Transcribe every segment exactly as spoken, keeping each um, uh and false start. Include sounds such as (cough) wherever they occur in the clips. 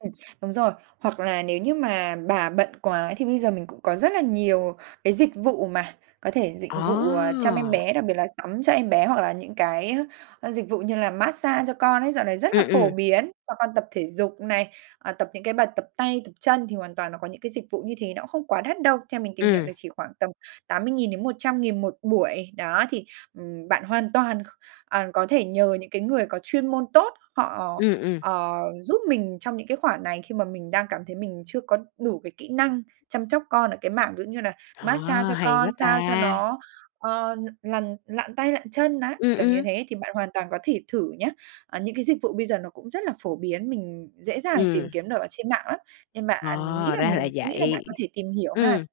Ừm, đúng rồi, hoặc là nếu như mà bà bận quá thì bây giờ mình cũng có rất là nhiều cái dịch vụ mà, có thể dịch vụ, à, chăm em À! bé, đặc biệt là tắm cho em bé. Hoặc là những cái, a, ơ, dịch vụ như là mát-xa cho con ấy, dạo này rất là Ừm, phổ ừm. biến, cho con tập thể dục này, à, tập những cái bài tập tay, tập chân thì hoàn toàn nó có những cái dịch vụ như thế, nó không quá đắt đâu, theo mình tìm hiểu Ừm. là chỉ khoảng tầm tám mươi nghìn đến một trăm nghìn một buổi. Đó, thì, ừm, bạn hoàn toàn, ờ, có thể nhờ những cái người có chuyên môn tốt, họ, Ừm, ừm. ờ, giúp mình trong những cái khoản này khi mà mình đang cảm thấy mình chưa có đủ cái kỹ năng chăm chóc con ở cái mảng, giống như là, À, mát-xa cho hay quá con, sao cho ta! nó, ờ, lằn lặn tay lặn chân ná, Ừm, kiểu như ừm. thế, thì bạn hoàn toàn có thể thử nhá. À, những cái dịch vụ bây giờ nó cũng rất là phổ biến, mình dễ dàng Ừm. tìm kiếm được ở trên mạng lắm, nên bạn nghĩ Ờ, là ra là mình cũng nghĩ là bạn vậy. có thể tìm hiểu ha. Ừm,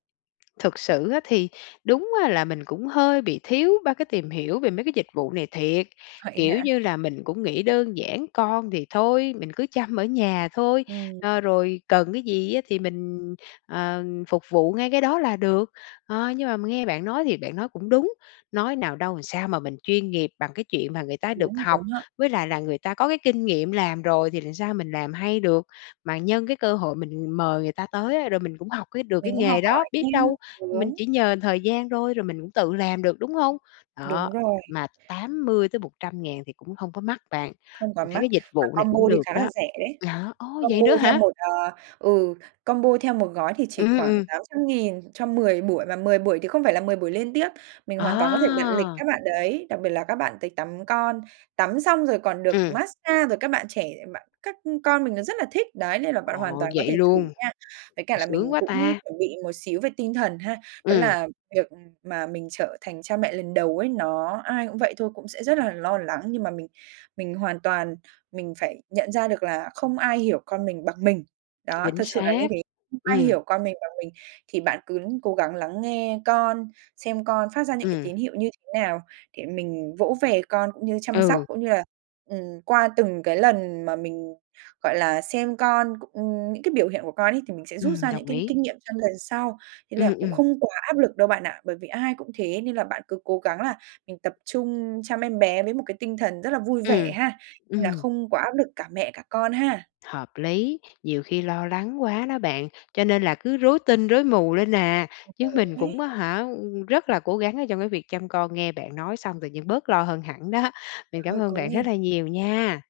thực sự á thì đúng á là mình cũng hơi bị thiếu ba cái tìm hiểu về mấy cái dịch vụ này thiệt, Vậy kiểu hả? như là, mình cũng nghĩ đơn giản con thì thôi, mình cứ chăm ở nhà thôi, Ừm. a, rồi cần cái gì á thì mình, ờ, phục vụ ngay cái đó là được. Ờ, nhưng mà m nghe bạn nói thì bạn nói cũng đúng, nói nào đâu làm sao mà mình chuyên nghiệp bằng cái chuyện mà người ta được Đúng, học, đúng ha. với lại là người ta có cái kinh nghiệm làm rồi thì làm sao mình làm hay được. Mà nhân cái cơ hội mình mời người ta tới á rồi mình cũng học cái được Mình cái cũng học nghề đó, hỏi biết đâu, theo, mình (unintelligible) chỉ nhờ thời gian thôi rồi mình cũng tự làm được, đúng hông? Đó, Đúng rồi. mà tám mươi tới một trăm ngàn thì cũng hông có mắc bạn, Không quá mình thấy mắc, cái dịch mà vụ này combo cũng thì được khá là đó. rẻ đấy, Vậy hả? Ồ, vậy combo nữa theo hả? một, à ừ, combo theo một gói thì chỉ Ưm, khoảng ừm. tám trăm ngàn cho mười buổi, và mười buổi thì không phải là mười buổi liên tiếp. Mình hoàn toàn có thể đặt lịch Ờ! các bạn đấy, đặc biệt là các bạn tới tắm con, tắm xong rồi còn được Ừm. mát-xa rồi các bạn trẻ lại bạn các, ưm, con mình nó rất là thích, đấy, nên là bạn hoàn Ồ, toàn có vậy thể thử luôn, nha. Với cả ồ, là sướng mình quá cũng ta. chuẩn bị một xíu về tinh thần ha, đó Ừm. là việc, ừm, mà mình trở thành cha mẹ lần đầu ấy, nó ai cũng vậy thôi, cũng sẽ rất là lo lắng, nhưng mà mình mình hoàn toàn mình phải nhận ra được là không ai hiểu con mình bằng mình. Đó, Chính thật sự là như xác, thế, (unintelligible) ai ừm. hiểu con mình bằng mình, thì bạn cướn cố gắng lắng nghe con, xem con phát ra những cái Ừm. tín hiệu như thế nào để mình vỗ về con cũng như chăm sóc, Ừ. cũng như là, ừm, qua từng cái lần mà mình, gọi là, xem con cụng những cái biểu hiện của con ấy thì mình sẽ rút Ừm, ra những đồng kinh ý. kinh nghiệm chăm lần sau. Thế là Ừm, cũng ừm. không quá áp lực đâu bạn ạ, bởi vì ai cũng thế nên là bạn cứ cố gắng là mình tập trung chăm em bé với một cái tinh thần rất là vui vẻ Ừm, ha, nên là ừm. không có áp lực cả mẹ cả con ha. Hợp lý, nhiều khi lo lắng quá đó bạn, cho nên là cứ rối tinh rối mù lên à, chứ (unintelligible) mình cũng á ấy. hả, ừm, rất là cố gắng ở trong cái việc chăm con. Nghe bạn nói xong tự nhiên bớt lo hơn hẳn đó, bạn Bạn cảm ơi ơn cố bạn rất lên. là nhiều nha.